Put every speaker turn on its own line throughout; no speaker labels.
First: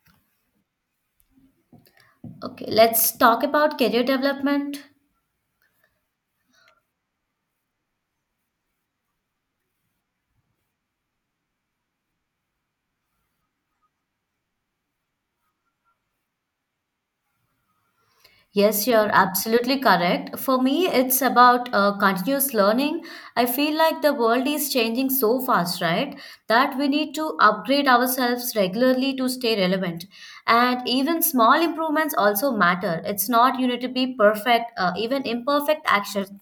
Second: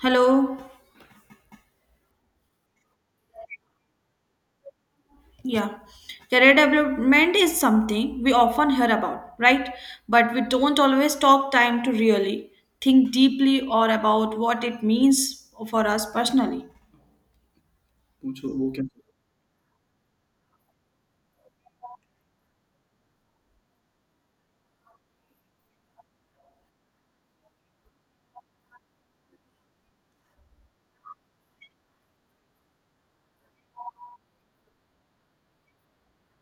Hello.
Okay, let's talk about career development.
Yeah. Career development is something we often hear about, right? But we don't always take time to really think deeply or about what it means for us personally. पूछो वो क्या.
Yes, you're absolutely correct. For me, it's about continuous learning. I feel like the world is changing so fast, right? That we need to upgrade ourselves regularly to stay relevant. And even small improvements also matter. It's not you need to be perfect, even imperfect actions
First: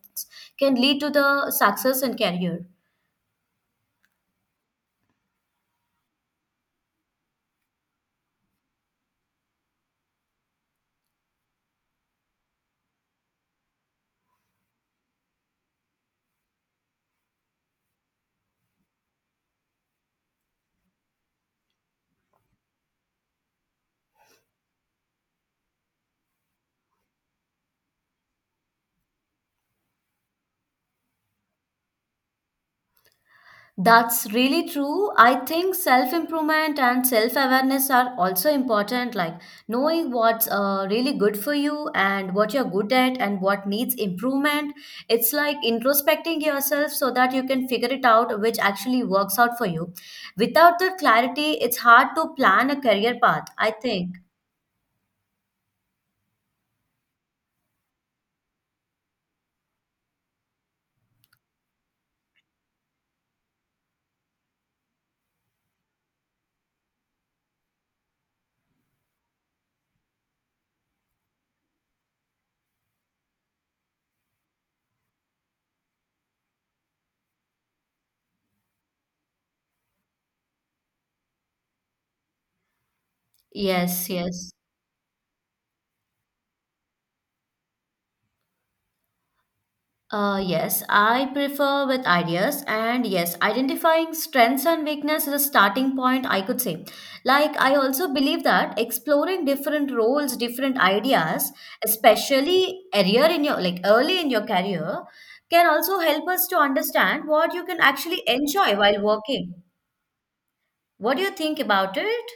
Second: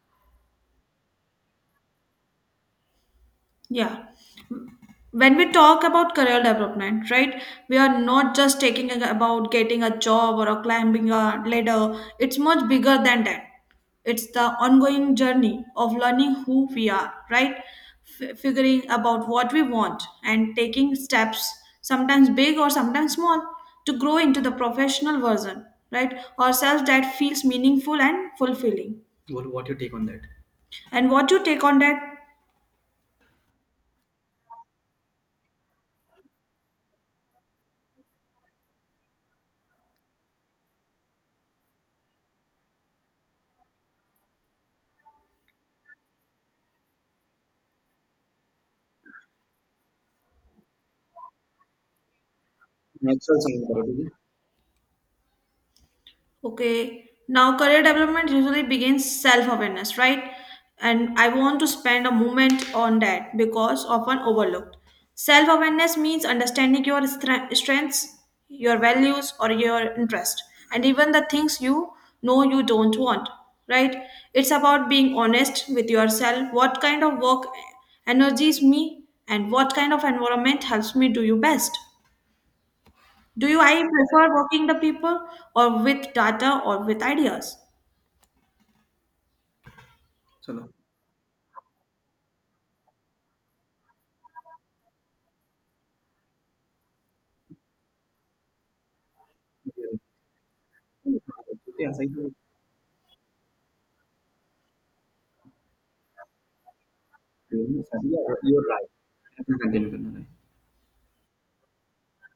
can lead to the success in career.
Yeah. When we talk about career development, right, we are not just about getting a job or a climbing a ladder. It's much bigger than that. It's the ongoing journey of learning who we are, right? Figuring about what we want and taking steps, sometimes big or sometimes small, to grow into the professional version, right? Ourselves that feels meaningful and fulfilling. What your take on that? And what you take on that?
That's really true. I think self improvement and self awareness are also important, like knowing what's really good for you and what you're good at and what needs improvement. It's like introspecting yourself so that you can figure it out which actually works out for you. Without the clarity, it's hard to plan a career
Natural
path, I
sound.
think.
Okay, now career development usually begins self awareness, right? And I want to spend a moment on that because often overlooked. Self awareness means understanding your strengths, your values, or your interest, and even the things you know you don't want, right? It's about being honest with yourself what kind of work energies me and what kind of environment helps me do you best. Do you I
Yes,
prefer
yes.
working the people or with data or with ideas?
Uh,
चलो
yes, I prefer with ideas, and yes, identifying strengths and weakness is a starting point, I could say. Like, I also believe that exploring
ये
different roles, different ideas,
ऐसा ही
especially earlier in your like early in your career, can also help us to understand what you can actually
तो you are
enjoy while
right अपना
working.
Continue करना है.
What do you think about it?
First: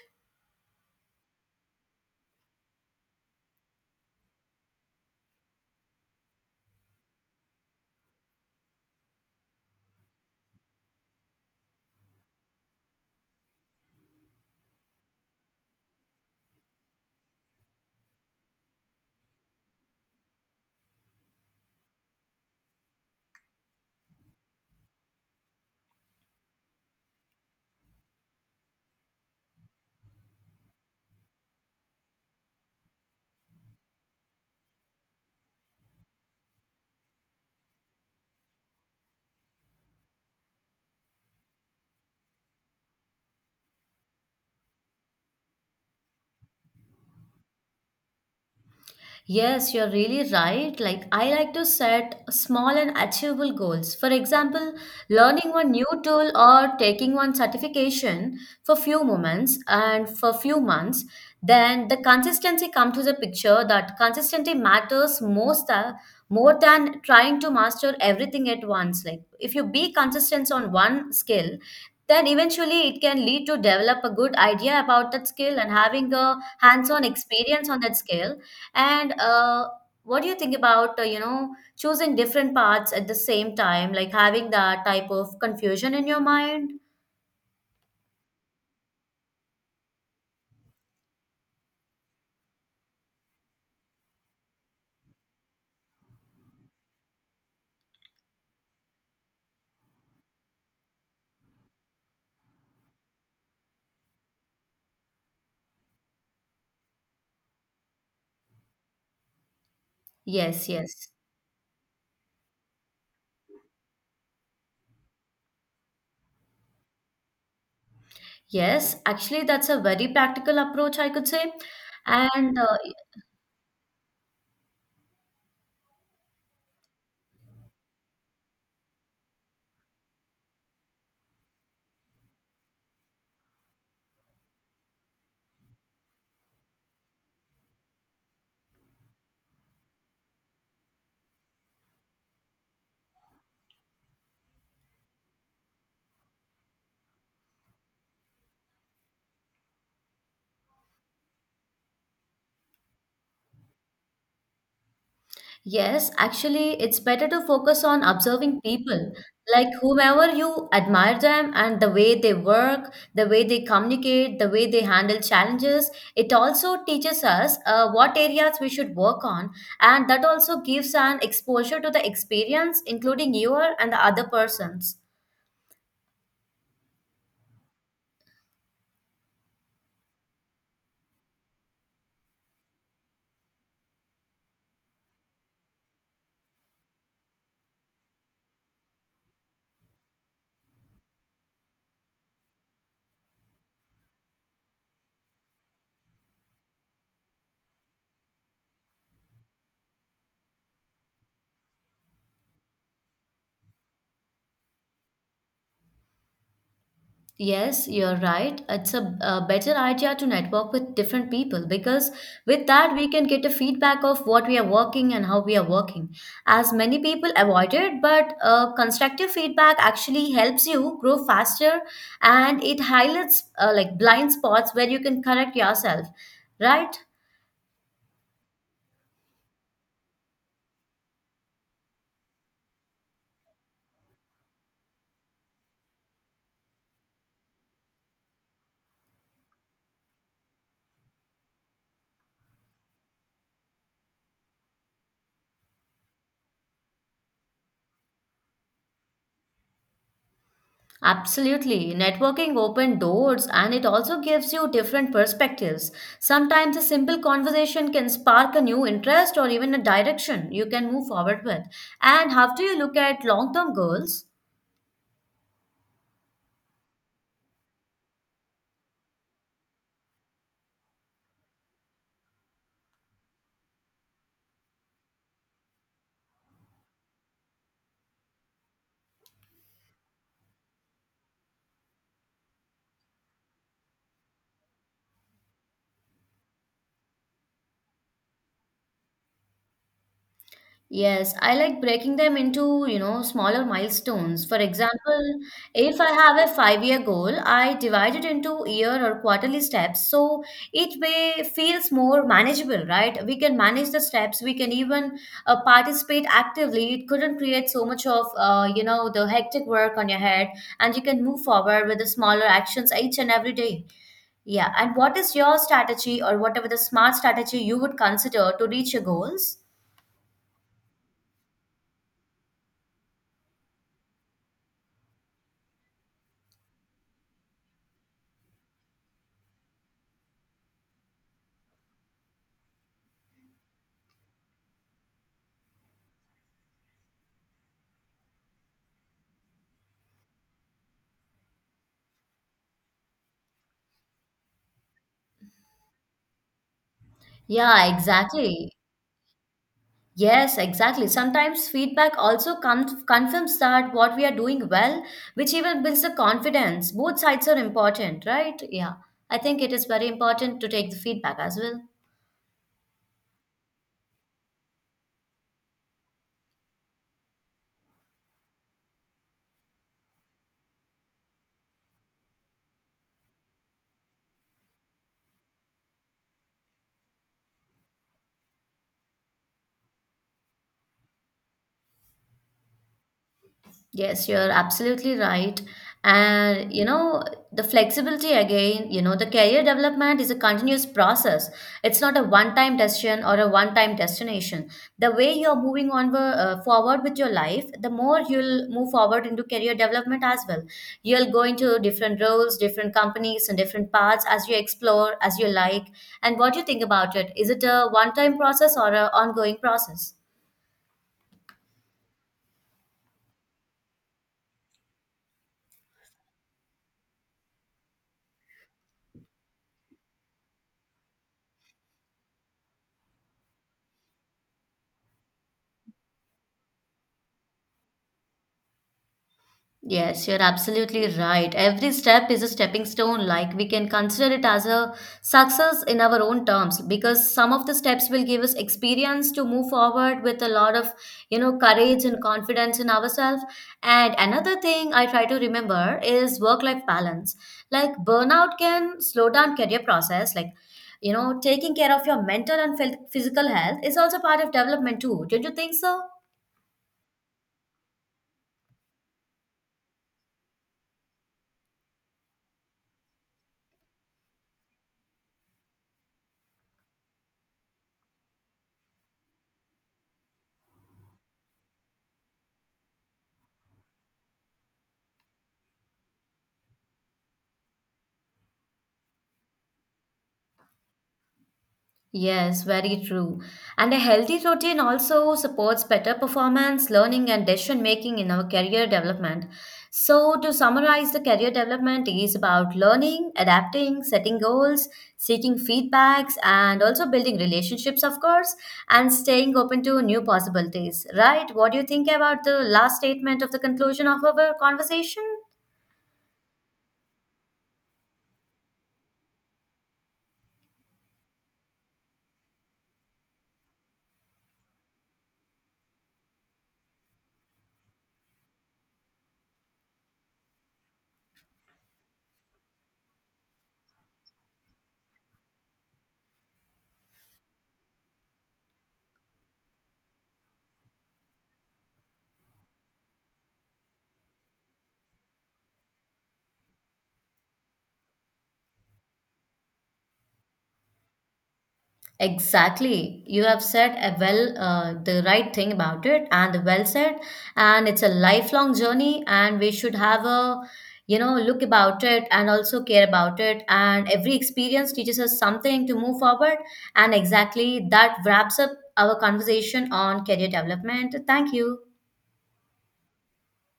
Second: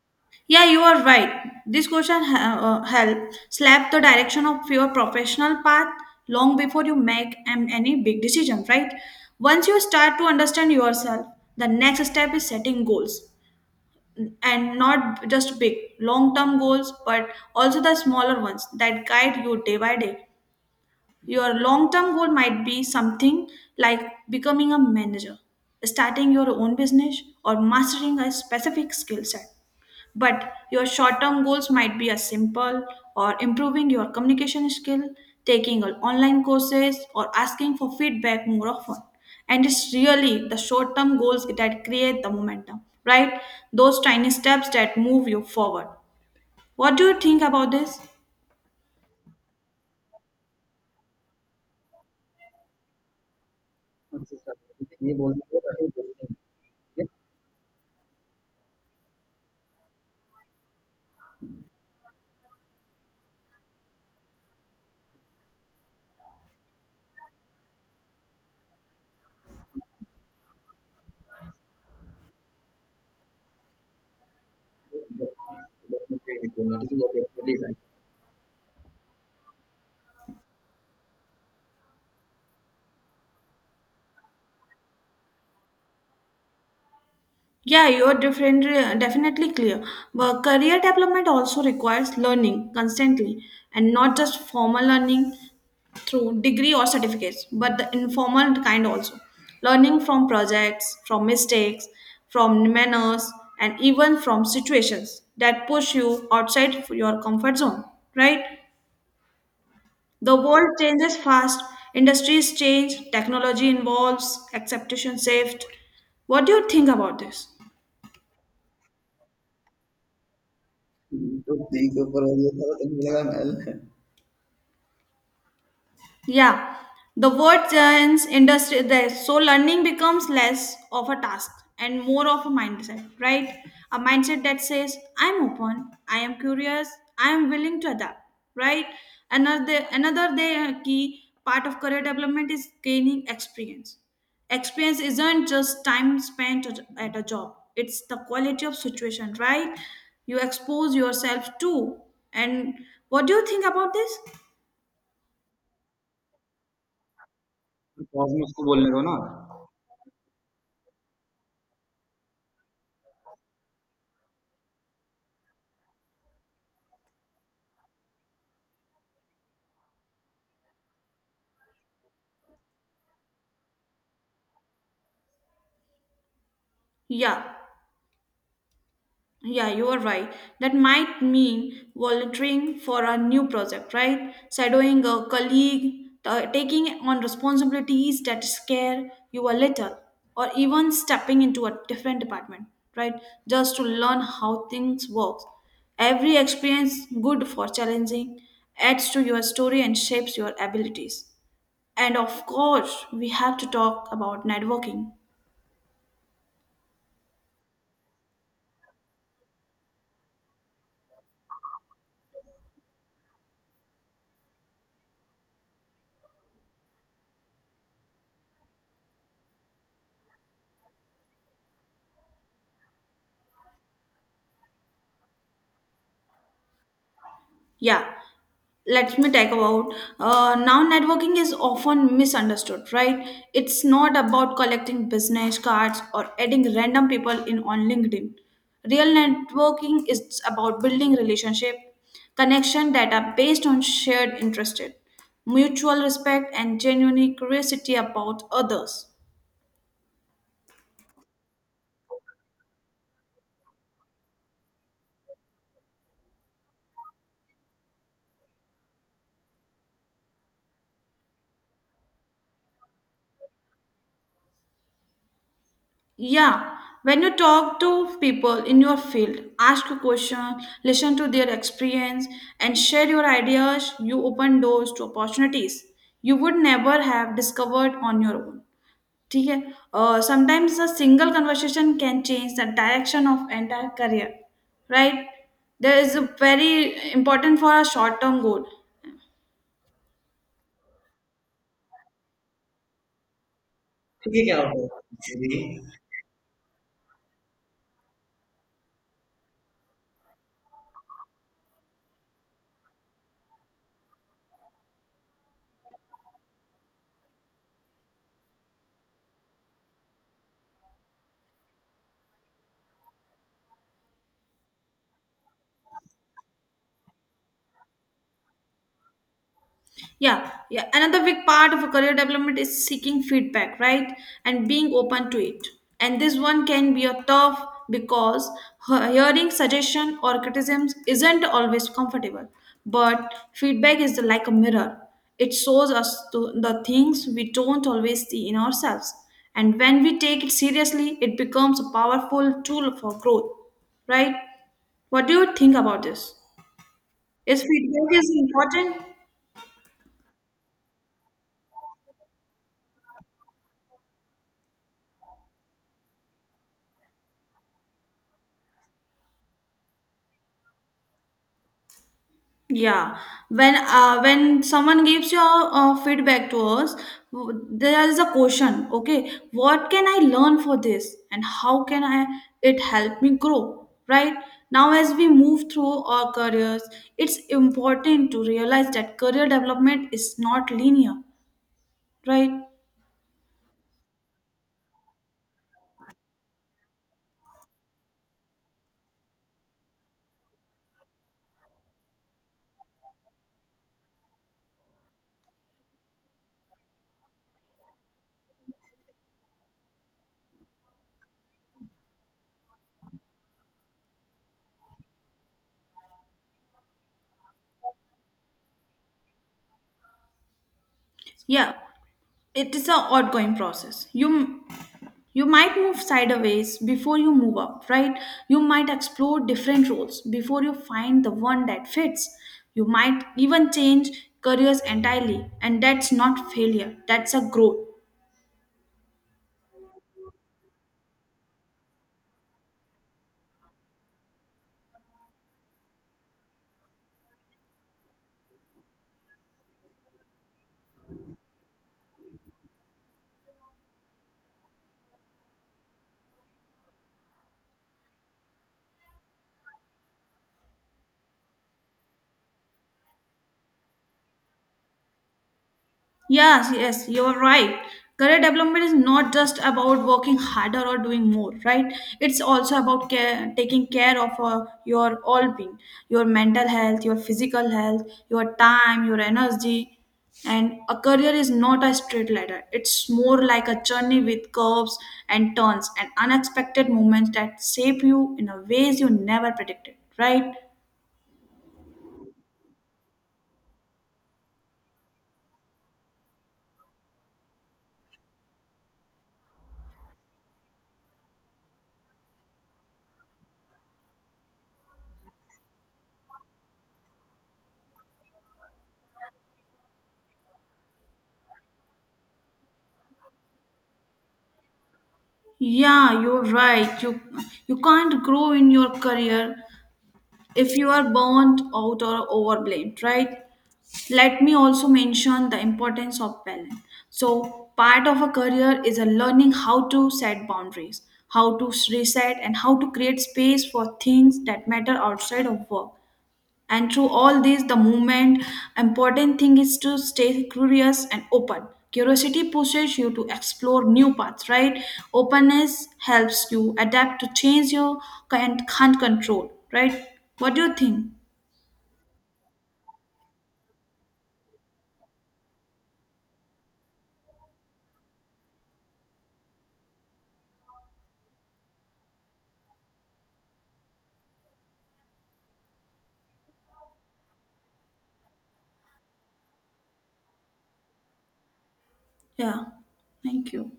Yeah, you are right. This question ha- Help slap the direction of your professional path long before you make any big decision, right? Once you start to understand yourself, the next step is setting goals, and not just big long term goals but also the smaller ones that guide you day by day. Your long term goal might be something like becoming a manager, starting your own business, or mastering a specific skill set. But your short term goals might be as simple or improving your communication skill, taking on online courses, or asking for feedback more often. And it's really the short term goals that create the momentum, right? Those tiny steps that move you forward. What do you think about this?
Yes, you're really right. Like, I like to set small and achievable goals. For example, learning one new tool or taking one certification for few moments and for few months. Then the consistency comes to the picture that consistency matters most more than trying to master everything at once. Like, if you be consistent on one skill, then eventually it can lead to develop a good idea about that skill and having a hands-on experience
Right.
on that skill and what do you think about, you know, choosing different paths at the same time, like having that type of confusion in your mind?
Yeah, you're different, definitely clear. But career development also requires learning constantly, and not just formal learning through degree or certificates, but the informal kind also. Learning from projects, from mistakes, from manners, and even from situations that push you outside your comfort zone, right? The
Yes,
world
yes.
changes fast, industries change, technology evolves, acceptation shift. What do you think about this?
Yes, actually, that's a very practical approach, I could say.
तो ठीक है पर ये
And
सारा तुम लगा महल. Yeah, the word turns industry there. So learning becomes less of a task and more of a mindset, right? A mindset that says, I'm open, I am curious, I am willing to adapt, right? Another day key part of career development is gaining experience. Experience isn't just time spent at a job. It's the quality of situation, right? You expose yourself to. And what do you think about this?
Yes, actually, it's better to focus on
cosmos
observing
को बोलने दो
people,
ना.
like whomever you admire them and the way they work, the way they communicate, the way they handle challenges. It also teaches us what areas we should work on, and that also gives an exposure to the experience, including your and the other person's.
Yeah, yeah, you are right. That might mean volunteering for a new project, right? Shadowing a colleague, taking on responsibilities that scare you a little, or even stepping into a different department, right? Just to learn how things work. Every experience good for challenging adds to your story and shapes your abilities. And of course, we have to talk about networking.
Yes, you're right. It's a better idea to network with different people because with that we can get a feedback of what we are working and how we are working. As many people avoid it, but constructive feedback actually helps you grow faster and it highlights like blind spots where you can correct yourself, right?
Yeah, let me talk about now networking is often misunderstood, right? It's not about collecting business cards or adding random people in on LinkedIn. Real networking is about building relationship, connection that are based on shared interest, mutual respect, and genuine curiosity about others.
Absolutely. Networking open doors and it also gives you different perspectives. Sometimes a simple conversation can spark a new interest or even a direction you can move forward with. And how do you look at long term goals?
Yeah, when you talk to people in your field, ask a question, listen to their experience, and share your ideas, you open doors to opportunities you would never have discovered on your own. ठीक है. Sometimes a single conversation can change the direction of entire career, right? There is a very important for a short term goal.
Yes, I like breaking them into, you know, smaller
ठीक
milestones.
है
For
क्या होता
example,
है जी।
if I have a five-year goal, I divide it into year or quarterly steps. So each way feels more manageable, right? We can manage the steps. We can even participate actively. It couldn't create so much of, you know, the hectic work on your head, and you can move forward with the smaller actions each and every day. Yeah. And what is your strategy or whatever the smart strategy you would consider to reach your goals?
Yeah, yeah. Another big part of a career development is seeking feedback, right? And being open to it. And this one can be a tough because hearing suggestion or criticisms isn't always comfortable. But feedback is like a mirror. It shows us the things we don't always see in ourselves. And when we take it seriously, it becomes a powerful tool for growth, right? What do you think about this? Is
Yeah,
feedback is
exactly.
important?
Yes, exactly. Sometimes feedback also confirms that what we are doing well, which even builds the confidence. Both sides are important, right? Yeah. I think it is very important to take the feedback as well.
Yeah, when someone gives your feedback to us, there is a question. Okay, what can I learn for this, and how can I it help me grow? Right now, as we move through our careers, it's important to realize that career development is not linear. Right?
Yes, you're absolutely right. And you know, the flexibility again, you know, the career development is a continuous process. It's not a one-time decision or a one-time destination. The way you're moving on forward with your life, the more you'll move forward into career development as well. You'll go into different roles, different companies, and different paths as you explore, as you like. And what do you think about it? Is it a one-time process or an ongoing process?
Yeah, it is an ongoing process. You might move sideways before you move up, right? You might explore different roles before you find the one that fits. You might even change careers entirely, and that's not failure, that's a growth.
Yes, you're absolutely right. Every step is a stepping stone. Like we can consider it as a success in our own terms because some of the steps will give us experience to move forward with a lot of, you know, courage and confidence in ourselves. And another thing I try to remember is work-life balance. Like burnout can slow down career process. Like, you know, taking care of your mental and physical health is also part of development too. Don't you think so?
Yes, yes, you're right. Career development is not just about working harder or doing more, right? It's also about care, taking care of your all being, your mental health, your physical health, your time, your energy. And a career is not a straight ladder. It's more like a journey with curves and turns and unexpected moments that shape you in a ways you never predicted, right?
Yes, very true. And a healthy routine also supports better performance, learning, and decision making in our career development. So, to summarize, the career development is about learning, adapting, setting goals, seeking feedbacks, and also building relationships, of course, and staying open to new possibilities. Right? What do you think about the last statement of the conclusion of our conversation?
Yeah, you're right. You can't grow in your career if you are burnt out or overblamed, right? Let me also mention the importance of balance. So, part of a career is a learning how to set boundaries, how to reset, and how to create space for things that matter outside of work. And through all this the movement, important thing is to stay curious and open. Curiosity pushes you to explore new paths, right? Openness helps you adapt to change you and can't control, right? What do you think?
Exactly. You have said a the right thing about it and well said and it's a lifelong journey and we should have a you know look about it and also care about it and every experience teaches us something to move forward and exactly that wraps up our conversation on career development. Thank you.
Yeah, thank you.